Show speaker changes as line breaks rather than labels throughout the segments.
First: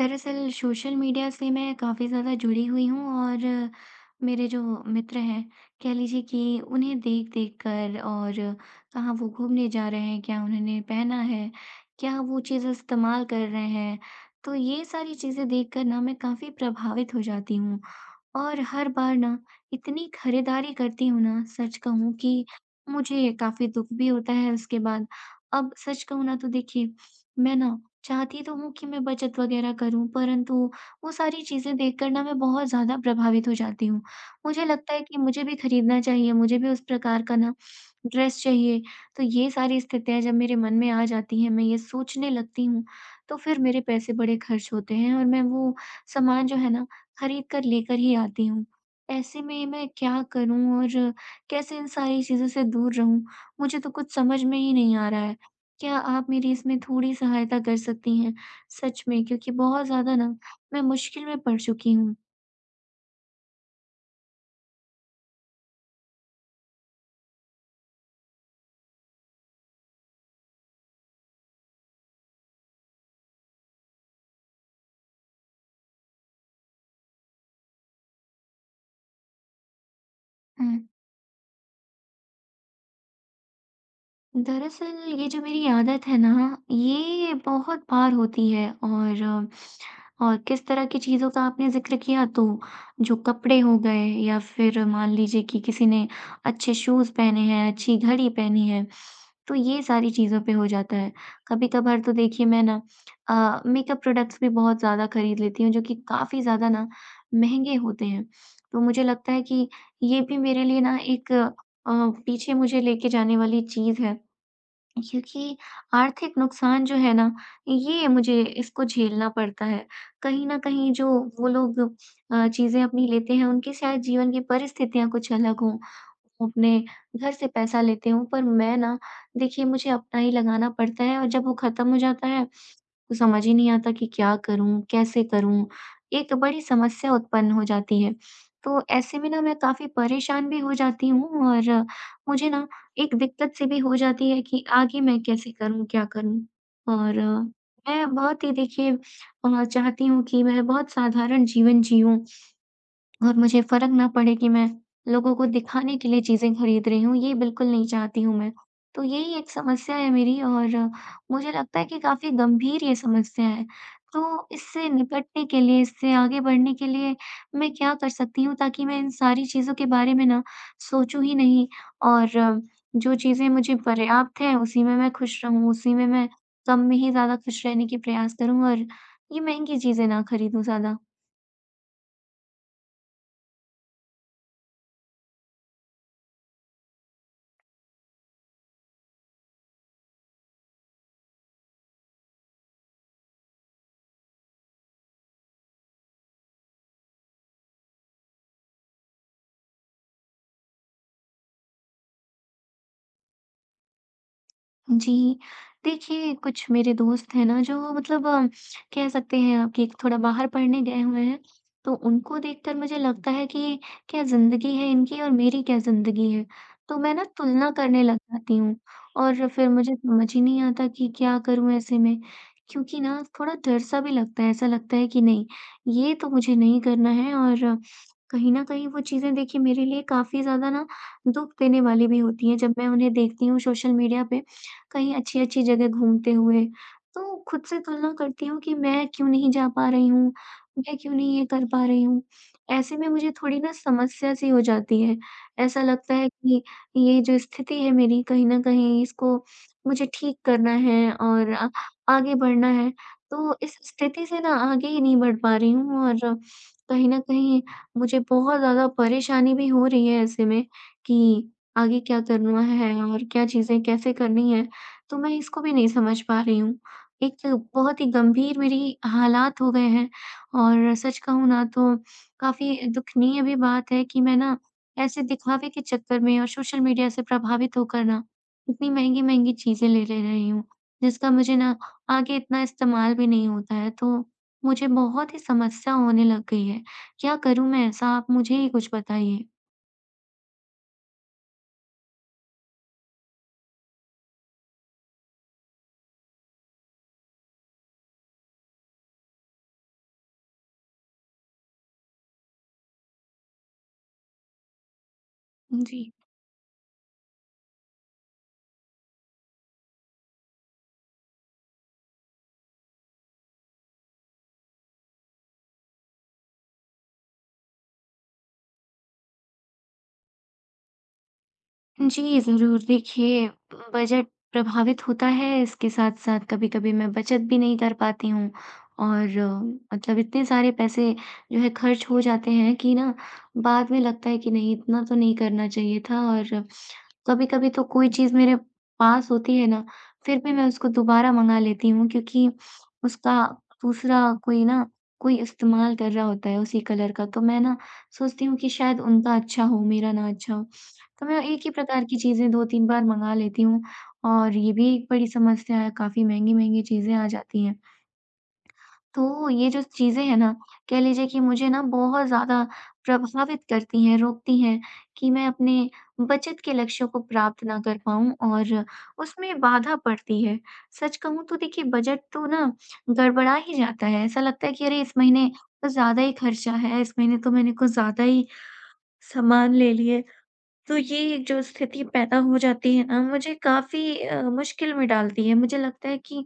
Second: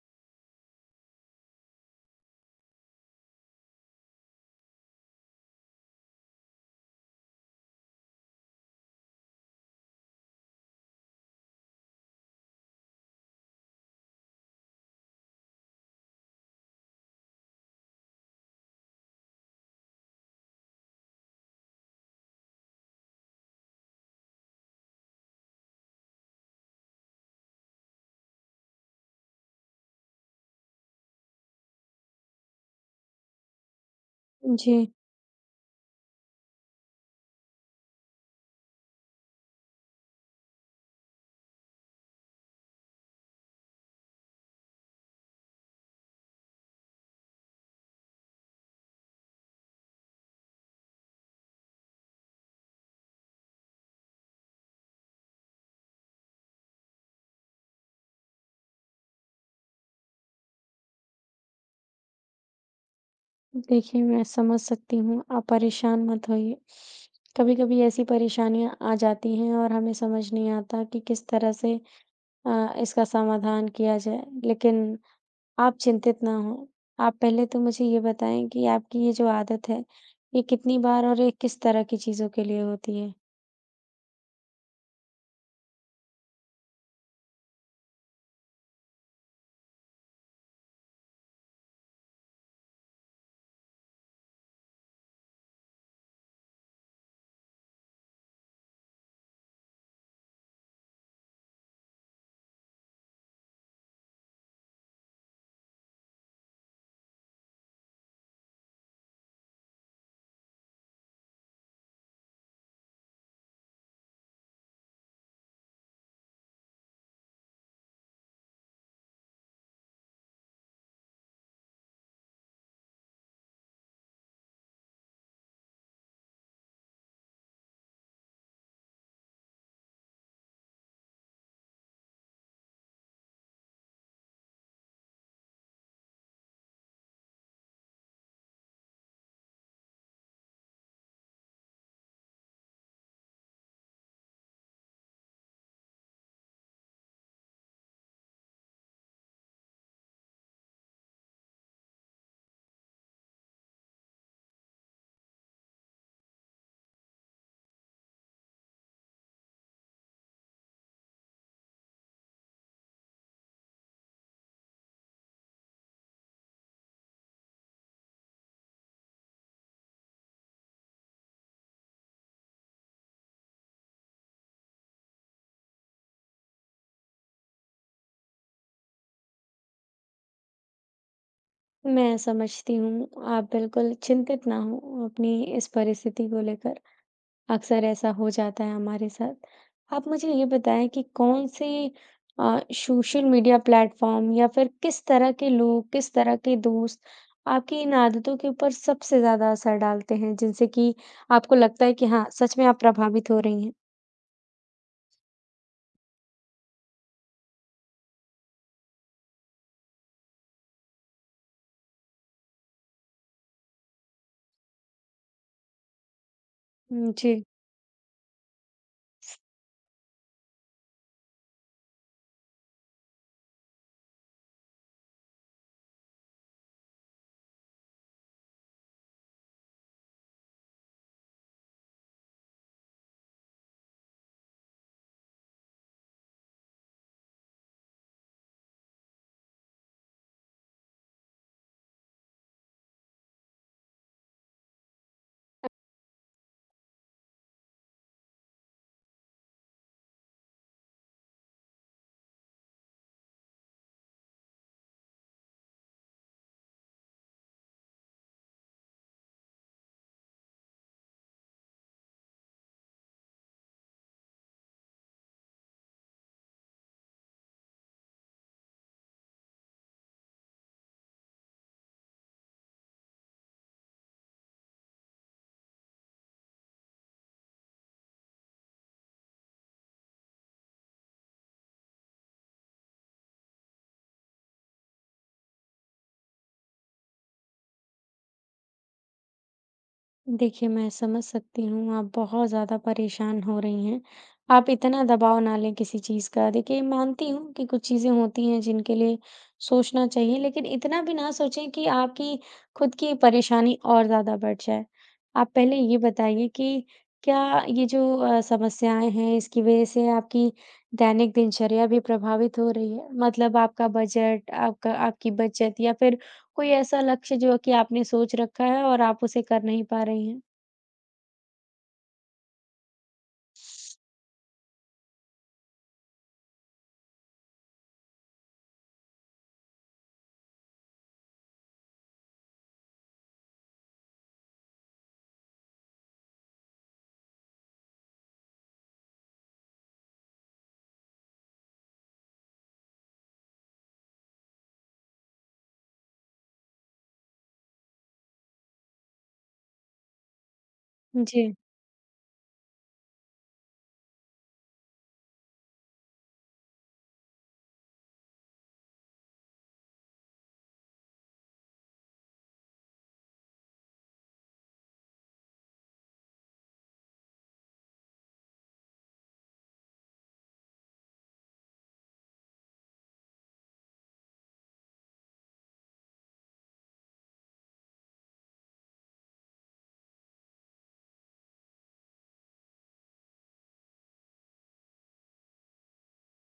दरअसल social media से मैं काफ़ी ज़्यादा जुड़ी हुई हूँ और मेरे जो मित्र हैं, कह लीजिए कि उन्हें देख-देख कर और कहाँ वो घूमने जा रहे हैं, क्या उन्होंने पहना है, क्या वो चीज़ें इस्तेमाल कर रहे हैं। तो ये सारी चीज़ें देख कर ना मैं काफ़ी प्रभावित हो जाती हूँ और हर बार ना इतनी खरीदारी करती हूँ ना, सच कहूँ कि मुझे काफ़ी दुःख भी होता है उसके बाद। अब सच कहूँ ना तो देखिए मैं ना चाहती तो हूँ कि मैं बचत वगैरह करूँ, परंतु वो सारी चीज़ें देखकर ना मैं बहुत ज़्यादा प्रभावित हो जाती हूँ। मुझे
जी,
लगता है कि मुझे भी खरीदना चाहिए, मुझे भी उस प्रकार का ना ड्रेस चाहिए। तो ये सारी स्थितियाँ जब मेरे मन में आ जाती हैं, मैं ये सोचने लगती हूँ, तो फिर मेरे पैसे बड़े खर्च होते हैं और मैं वो सामान जो है ना, खरीद कर लेकर ही आती हूँ। ऐसे में मैं क्या करूँ और कैसे इन सारी चीज़ों से दूर रहूँ? मुझे तो कुछ समझ में ही नहीं आ रहा है। क्या आप मेरी इसमें थोड़ी सहायता कर सकती हैं? सच में, क्योंकि बहुत ज़्यादा ना मैं मुश्किल में पड़ चुकी हूँ।
देखिए मैं समझ सकती हूँ, आप परेशान मत होइए। कभी-कभी ऐसी परेशानियाँ आ जाती हैं और हमें समझ नहीं आता कि किस तरह से इसका समाधान किया जाए, लेकिन आप चिंतित ना हों। आप पहले तो मुझे ये बताएँ कि आपकी ये जो आदत है, ये
हुँ।
कितनी बार और ये किस तरह की चीज़ों के लिए होती है?
दरअसल ये जो मेरी आदत है ना, ये बहुत बार होती है। और किस तरह की चीज़ों का आपने ज़िक्र किया, तो जो कपड़े हो गए या फिर मान लीजिए कि किसी ने अच्छे शूज़ पहने हैं, अच्छी घड़ी पहनी है, तो ये सारी चीज़ों पे हो जाता है। कभी-कभार तो देखिए मैं ना मेकअप प्रोडक्ट्स भी बहुत ज़्यादा खरीद लेती हूँ, जो कि काफ़ी ज़्यादा ना महँगे होते हैं। तो मुझे लगता है कि ये भी मेरे लिए ना एक पीछे मुझे लेके जाने वाली चीज़ है। क्योंकि आर्थिक नुकसान जो है ना, ये मुझे इसको झेलना पड़ता है। कहीं न कहीं जो वो लोग चीज़ें अपनी लेते हैं, उनकी शायद जीवन की परिस्थितियाँ कुछ अलग हों। वो अपने घर से पैसा लेते हों, पर मैं ना, देखिए मुझे अपना ही लगाना पड़ता है। और जब वो खत्म हो जाता है, को समझ ही नहीं आता कि क्या करूँ, कैसे करूँ? एक बड़ी समस्या उत्पन्न हो जाती है। तो ऐसे में ना मैं काफ़ी परेशान भी हो जाती हूँ और मुझे ना एक दिक्कत सी भी हो जाती है कि आगे मैं कैसे करूँ, क्या करूँ? और मैं बहुत ही देखिए चाहती हूँ कि मैं बहुत साधारण जीवन जियूँ। और मुझे फ़र्क ना पड़े कि मैं लोगों को दिखाने के लिए चीज़ें खरीद रही हूँ, ये बिल्कुल नहीं चाहती हूँ मैं। तो यही एक समस्या है मेरी और मुझे लगता है कि काफ़ी गंभीर ये समस्या है। तो इससे निपटने के लिए, इससे आगे बढ़ने के लिए मैं क्या कर सकती हूँ ताकि मैं इन सारी चीज़ों के बारे में ना सोचूँ ही नहीं, और जो चीज़ें मुझे पर्याप्त हैं, उसी में मैं खुश रहूँ, उसी में मैं कम में ही ज़्यादा खुश रहने की प्रयास करूँ और ये महँगी चीज़ें ना खरीदूँ ज़्यादा।
मैं समझती हूँ, आप बिल्कुल चिंतित ना हों अपनी इस परिस्थिति को लेकर। अक्सर ऐसा हो जाता है हमारे साथ। आप मुझे ये बताएँ कि कौन-से सोशल मीडिया प्लेटफ़ॉर्म या फिर किस तरह के लोग, किस तरह के दोस्त आपकी इन आदतों के ऊपर सबसे ज़्यादा असर डालते हैं, जिनसे कि आपको लगता है कि हाँ, सच में आप प्रभावित हो रही हैं?
जी। देखिए, कुछ मेरे दोस्त हैं ना, जो मतलब कह सकते हैं आप कि एक थोड़ा बाहर पढ़ने गए हुए हैं, तो उनको देखकर मुझे लगता है कि क्या ज़िंदगी है इनकी और मेरी क्या ज़िंदगी है। तो मैं
हुँ,
ना
जी।
तुलना करने लग जाती हूँ, और फिर मुझे समझ ही नहीं आता कि क्या करूँ ऐसे में? क्योंकि ना थोड़ा डर-सा भी लगता है, ऐसा लगता है कि नहीं, ये तो मुझे नहीं करना है। और कहीं न कहीं वो चीज़ें देखिए मेरे लिए काफ़ी ज़्यादा ना दुःख देने वाली भी होती हैं, जब मैं उन्हें देखती हूँ सोशल मीडिया पे। कहीं अच्छी-अच्छी जगह घूमते हुए। तो खुद से तुलना करती हूँ कि मैं क्यों नहीं जा पा रही हूँ, मैं क्यों नहीं ये कर पा रही हूँ। ऐसे में मुझे थोड़ी ना समस्या सी हो जाती है। ऐसा लगता है कि ये जो स्थिति है मेरी, कहीं न कहीं इसको मुझे ठीक करना है और आगे बढ़ना है। तो इस स्थिति से ना आगे ही नहीं बढ़ पा रही हूँ, और कहीं न कहीं मुझे बहुत ज़्यादा परेशानी भी हो रही है ऐसे में कि आगे क्या करना है और क्या चीज़ें कैसे करनी है। तो मैं इसको भी नहीं समझ पा रही हूँ। एक बहुत ही गंभीर मेरी हालात हो गए हैं, और सच कहूँ ना तो काफ़ी दुखनीय भी बात है कि मैं ना ऐसे दिखावे के चक्कर में और सोशल मीडिया से प्रभावित होकर ना इतनी महँगी-महँगी चीज़ें ले ले रही हूँ, जिसका मुझे ना आगे इतना इस्तेमाल भी नहीं होता है, तो मुझे बहुत ही समस्या होने लग गई है। क्या करूँ मैं ऐसा? आप मुझे ही कुछ बताइए।
देखिए, मैं समझ सकती हूँ आप बहुत ज़्यादा परेशान हो रही हैं। आप इतना दबाव ना लें किसी चीज़ का। देखिए, मानती हूँ कि कुछ चीज़ें होती हैं जिनके लिए सोचना चाहिए, लेकिन इतना भी ना सोचें कि आपकी खुद की परेशानी और ज़्यादा बढ़ जाए। आप पहले ये
जी।
बताइए कि क्या ये जो समस्याएँ हैं इसकी वज़ह से आपकी दैनिक दिनचर्या भी प्रभावित हो रही है? मतलब आपका बजट, आपका आपकी बचत या फिर कोई ऐसा लक्ष्य जो कि आपने सोच रखा है और आप उसे कर नहीं पा रही हैं?
जी, ज़रूर। देखिए, बजट प्रभावित होता है, इसके साथ-साथ कभी-कभी मैं बचत भी नहीं कर पाती हूँ। और मतलब इतने सारे पैसे जो है खर्च हो जाते हैं कि ना बाद में लगता है कि नहीं, इतना तो नहीं करना चाहिए था। और कभी-कभी तो कोई चीज़ मेरे पास होती है ना, फिर भी मैं उसको दोबारा मँगा लेती हूँ क्योंकि उसका दूसरा कोई ना कोई इस्तेमाल कर रहा होता है उसी कलर का, तो मैं ना सोचती हूँ कि शायद उनका अच्छा हो, मेरा ना अच्छा हो। तो मैं
जी,
एक ही प्रकार की चीज़ें 2-3 बार मँगा लेती हूँ, और ये भी एक बड़ी समस्या है, काफ़ी महँगी-महँगी चीज़ें आ जाती हैं। तो ये जो चीज़ें हैं ना, कह लीजिए कि मुझे ना बहुत ज़्यादा प्रभावित करती हैं, रोकती हैं कि मैं अपने बचत के लक्ष्यों को प्राप्त ना कर पाऊँ, और उसमें बाधा पड़ती है। सच कहूँ तो देखिए बजट तो ना गड़बड़ा ही जाता है, ऐसा लगता है कि अरे! इस महीने कुछ ज़्यादा ही खर्चा है, इस महीने तो मैंने कुछ ज़्यादा ही सामान ले लिए। तो ये जो स्थिति पैदा हो जाती है ना, मुझे काफ़ी मुश्किल में डालती है। मुझे लगता है कि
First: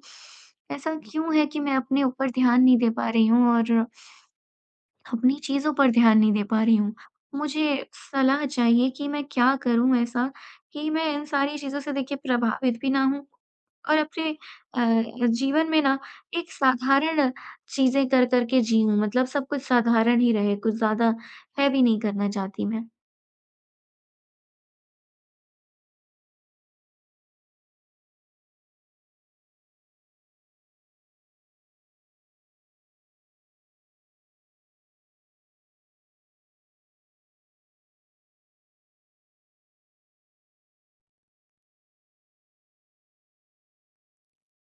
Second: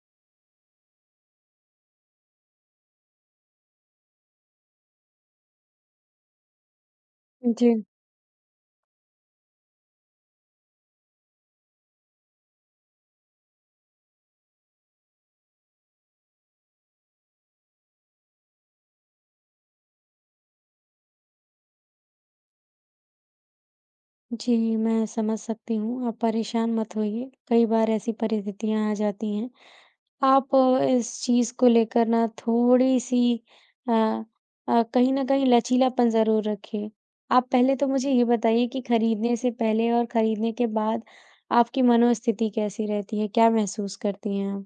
ऐसा क्यों है कि मैं अपने ऊपर ध्यान नहीं दे पा रही हूँ और अपनी चीज़ों पर ध्यान नहीं दे पा रही हूँ। मुझे
जी,
सलाह चाहिए कि मैं क्या करूँ ऐसा, कि मैं इन सारी चीज़ों से देखिए प्रभावित भी ना हूँ, और अपने जीवन में ना एक साधारण चीज़ें कर, कर के जीऊँ, मतलब सब कुछ साधारण ही रहे, कुछ ज़्यादा हैवी नहीं करना चाहती मैं।
जी, मैं समझ सकती हूँ, आप परेशान मत होइए, कई बार ऐसी परिस्थितियाँ आ जाती हैं। आप इस चीज़ को लेकर ना थोड़ी-सी अ कहीं न कहीं लचीलापन ज़रूर रखिए। आप पहले तो मुझे ये बताइए कि खरीदने से पहले और खरीदने के बाद आपकी मनोस्थिति कैसी रहती है? क्या महसूस करती हैं आप?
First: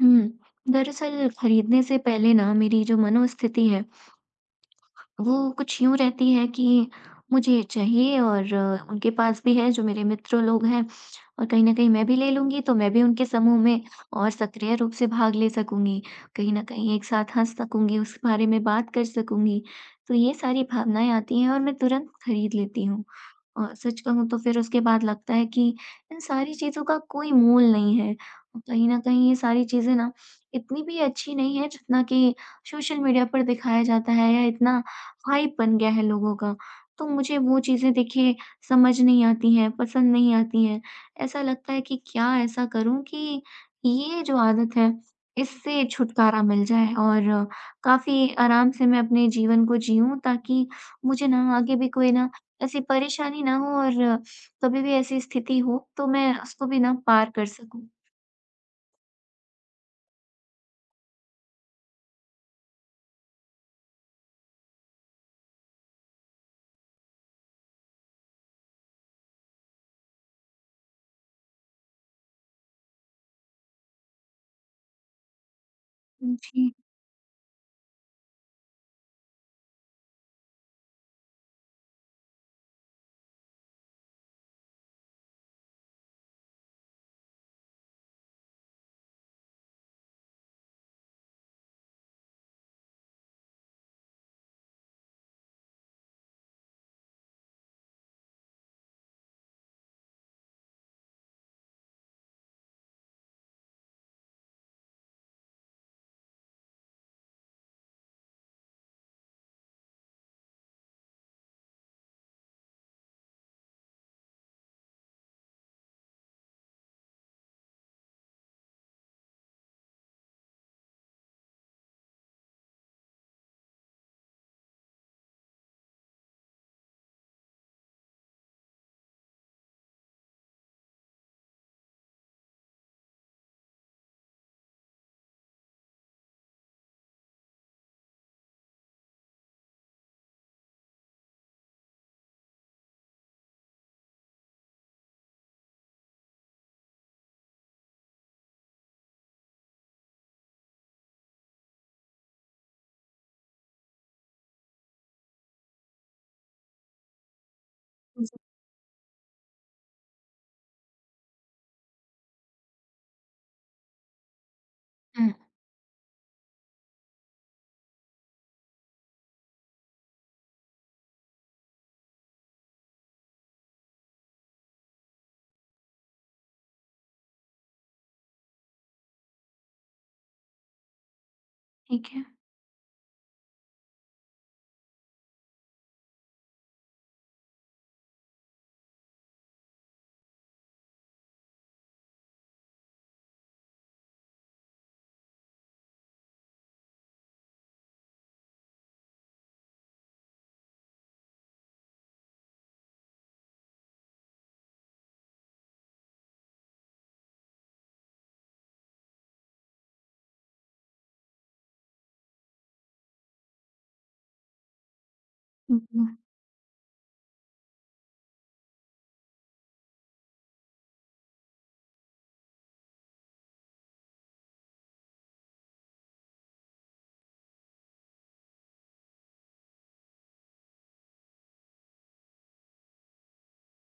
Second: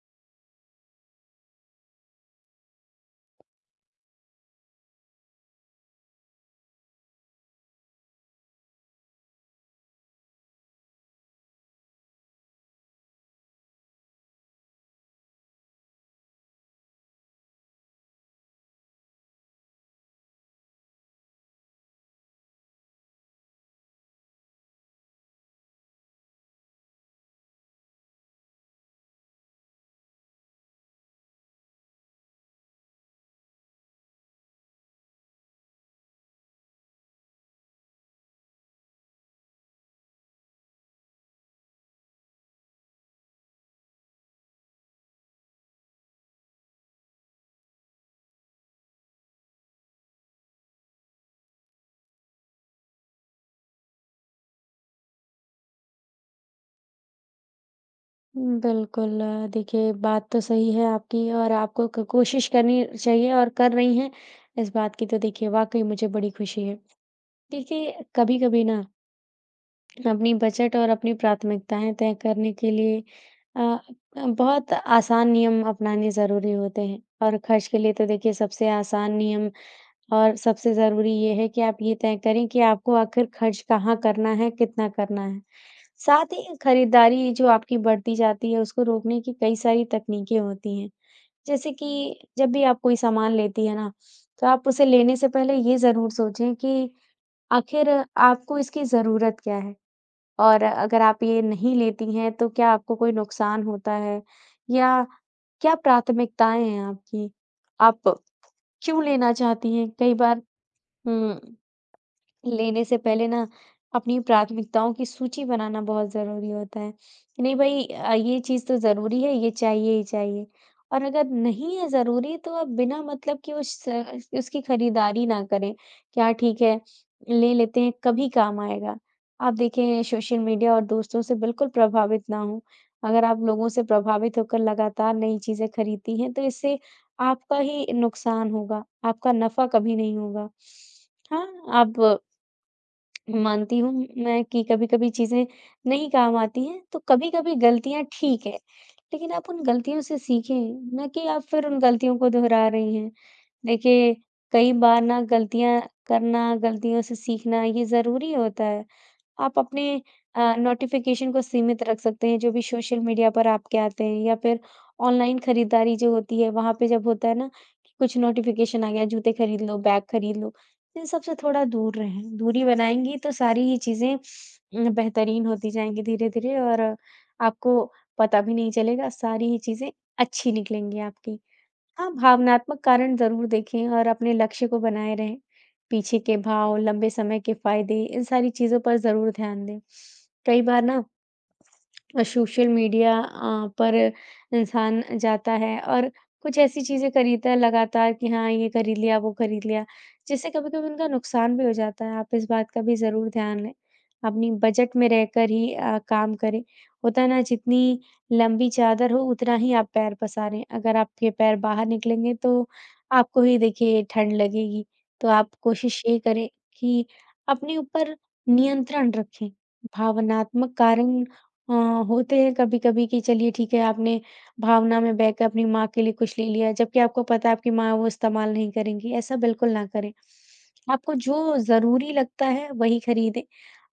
हुँ। दरअसल खरीदने से पहले ना मेरी जो मनोस्थिति है, वो कुछ यूँ रहती है कि मुझे चाहिए, और उनके पास भी है जो मेरे मित्र लोग हैं, और कहीं न कहीं मैं भी ले लूँगी तो मैं भी उनके समूह में और सक्रिय रूप से भाग ले सकूँगी। कहीं न कहीं एक साथ हँस सकूँगी, उस बारे में बात कर सकूँगी। तो ये सारी भावनाएँ आती हैं और मैं तुरंत खरीद लेती हूँ। और सच कहूँ तो फिर उसके बाद लगता है कि इन सारी चीज़ों का कोई मोल नहीं है। और कहीं न कहीं ये सारी चीज़ें ना इतनी भी अच्छी नहीं है जितना कि सोशल मीडिया पर दिखाया जाता है, या इतना हाइप बन गया है लोगों का। तो मुझे वो चीज़ें देखिए समझ नहीं आती हैं, पसंद नहीं आती हैं। ऐसा लगता है कि क्या ऐसा करूँ कि ये जो आदत है, इससे छुटकारा मिल जाए और काफ़ी आराम से मैं अपने जीवन को जीऊँ, ताकि मुझे ना आगे भी कोई ना ऐसी परेशानी ना हो, और कभी भी ऐसी स्थिति हो तो मैं उसको भी ना पार कर सकूँ।
हुँ, बिल्कुल। देखिए, बात तो सही है आपकी और आपको क कोशिश करनी चाहिए और कर रही हैं, इस बात की तो देखिए वाक़ई मुझे बड़ी खुशी है। देखिए, कभी-कभी ना अपनी बजट और अपनी प्राथमिकताएँ तय करने के लिए अ बहुत आसान नियम अपनाने ज़रूरी
जी,
होते हैं और खर्च के लिए तो देखिए सबसे आसान नियम और सबसे ज़रूरी ये है कि आप ये तय करें कि आपको आखिर खर्च कहाँ करना है, कितना करना है। साथ ही खरीदारी जो आपकी बढ़ती जाती है, उसको रोकने की कई सारी तकनीकें होती हैं। जैसे कि जब भी आप कोई सामान लेती हैं ना, तो आप उसे लेने से पहले ये ज़रूर सोचें कि आखिर आपको इसकी ज़रूरत क्या है? और अगर आप ये नहीं लेती हैं, तो क्या आपको कोई नुकसान होता है या क्या प्राथमिकताएँ हैं आपकी? आप क्यों लेना चाहती हैं? कई बार हुँ। लेने से पहले ना अपनी प्राथमिकताओं की सूची बनाना बहुत ज़रूरी होता है। कि नहीं भई ये चीज़ तो ज़रूरी है, ये चाहिए ही चाहिए और अगर नहीं है ज़रूरी तो आप बिना मतलब की उस उसकी खरीदारी ना करें कि हाँ ठीक है, ले लेते हैं कभी काम आएगा। आप देखें सोशल मीडिया और दोस्तों से बिल्कुल प्रभावित ना हों। अगर आप लोगों से प्रभावित होकर लगातार नई चीज़ें खरीदती हैं तो इससे आपका ही नुकसान होगा, आपका नफ़ा कभी नहीं होगा। हाँ, आप मानती हूँ मैं कि कभी-कभी चीज़ें नहीं काम आती हैं, तो कभी-कभी गलतियाँ ठीक है, लेकिन आप उन गलतियों से सीखें, ना कि आप फिर उन गलतियों को दोहरा रही हैं। देखिए, कई बार ना गलतियाँ करना, गलतियों से सीखना ये ज़रूरी
जी।
होता है। आप अपने नोटिफ़िकेशन को सीमित रख सकते हैं, जो भी सोशल मीडिया पर आपके आते हैं या फिर
हुँ,
ऑनलाइन खरीदारी जो होती है, वहाँ पे जब होता है ना कि कुछ नोटिफ़िकेशन आ गया, जूते खरीद लो, बैग खरीद लो, तो इन सब से थोड़ा दूर रहें। दूरी बनाएँगी तो सारी ये चीज़ें बेहतरीन होती जाएँगी धीरे-धीरे और आपको पता भी नहीं चलेगा, सारी ही चीज़ें अच्छी निकलेंगी आपकी।
ठीक
हाँ,
है।
भावनात्मक कारण ज़रूर देखें और अपने लक्ष्य को बनाए रहें। पीछे के भाव, लंबे समय के फ़ायदे, इन सारी चीज़ों पर ज़रूर ध्यान दें। कई बार ना, सोशल मीडिया पर इंसान जाता है और कुछ ऐसी चीज़ें खरीदता है लगातार कि हाँ, ये खरीद लिया, वो खरीद लिया, जिससे कभी-कभी उनका नुकसान भी हो जाता है। आप इस बात का भी ज़रूर ध्यान लें। अपनी बजट में रहकर ही काम करें। होता है ना, जितनी लंबी चादर हो, उतना ही आप पैर पसारें। अगर आपके पैर बाहर निकलेंगे, तो आपको ही देखिए ठंड लगेगी। तो आप
हुँ,
कोशिश
हुँ,
ये करें कि अपने ऊपर नियंत्रण रखें। भावनात्मक कारण अ, होते हैं कभी-कभी कि चलिए ठीक है आपने भावना में बह के अपनी माँ के लिए कुछ ले लिया, जबकि आपको पता है आपकी माँ वो इस्तेमाल नहीं करेंगी, ऐसा बिल्कुल ना करें। आपको जो ज़रूरी लगता है वही खरीदें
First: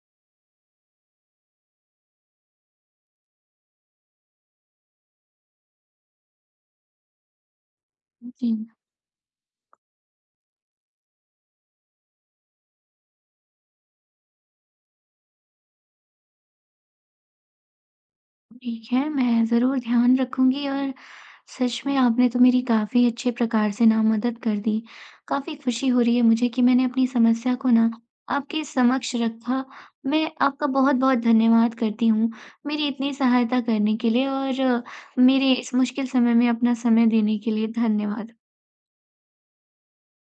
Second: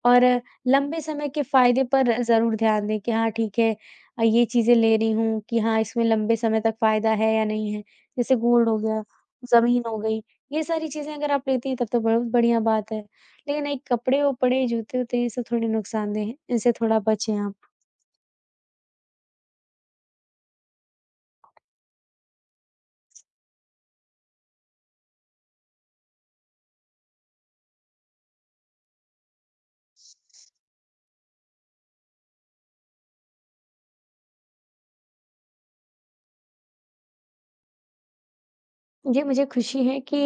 और लंबे समय के फ़ायदे पर ज़रूर ध्यान दें कि हाँ ठीक है ये चीज़ें ले रही हूँ कि हाँ इसमें लंबे समय तक फ़ायदा है या नहीं है। जैसे
जी।
गोल्ड हो गया, ज़मीन हो गई, ये सारी चीज़ें अगर आप लेती हैं तब तो बहुत बढ़िया बात है। लेकिन एक कपड़े-वपड़े, जूते-वूते ये सब थोड़े नुकसानदेह हैं, इनसे थोड़ा बचें आप।
ठीक है, मैं ज़रूर ध्यान रखूँगी, और सच में आपने तो मेरी काफ़ी अच्छे प्रकार से ना मदद कर दी। काफ़ी खुशी हो रही है मुझे कि मैंने अपनी समस्या को ना आपके समक्ष रखा। मैं आपका बहुत-बहुत धन्यवाद करती हूँ, मेरी इतनी सहायता करने के लिए, और मेरे इस मुश्किल समय में अपना समय देने के लिए धन्यवाद।
जी, मुझे खुशी है कि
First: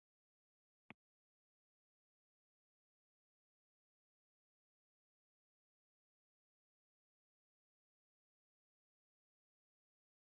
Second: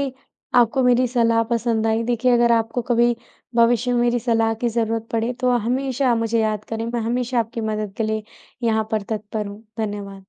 आपको मेरी सलाह पसंद आई। देखिए, अगर आपको कभी भविष्य में मेरी सलाह की ज़रूरत पड़े, तो हमेशा मुझे याद करें। मैं हमेशा आपकी मदद के लिए यहाँ पर तत्पर हूँ। धन्यवाद।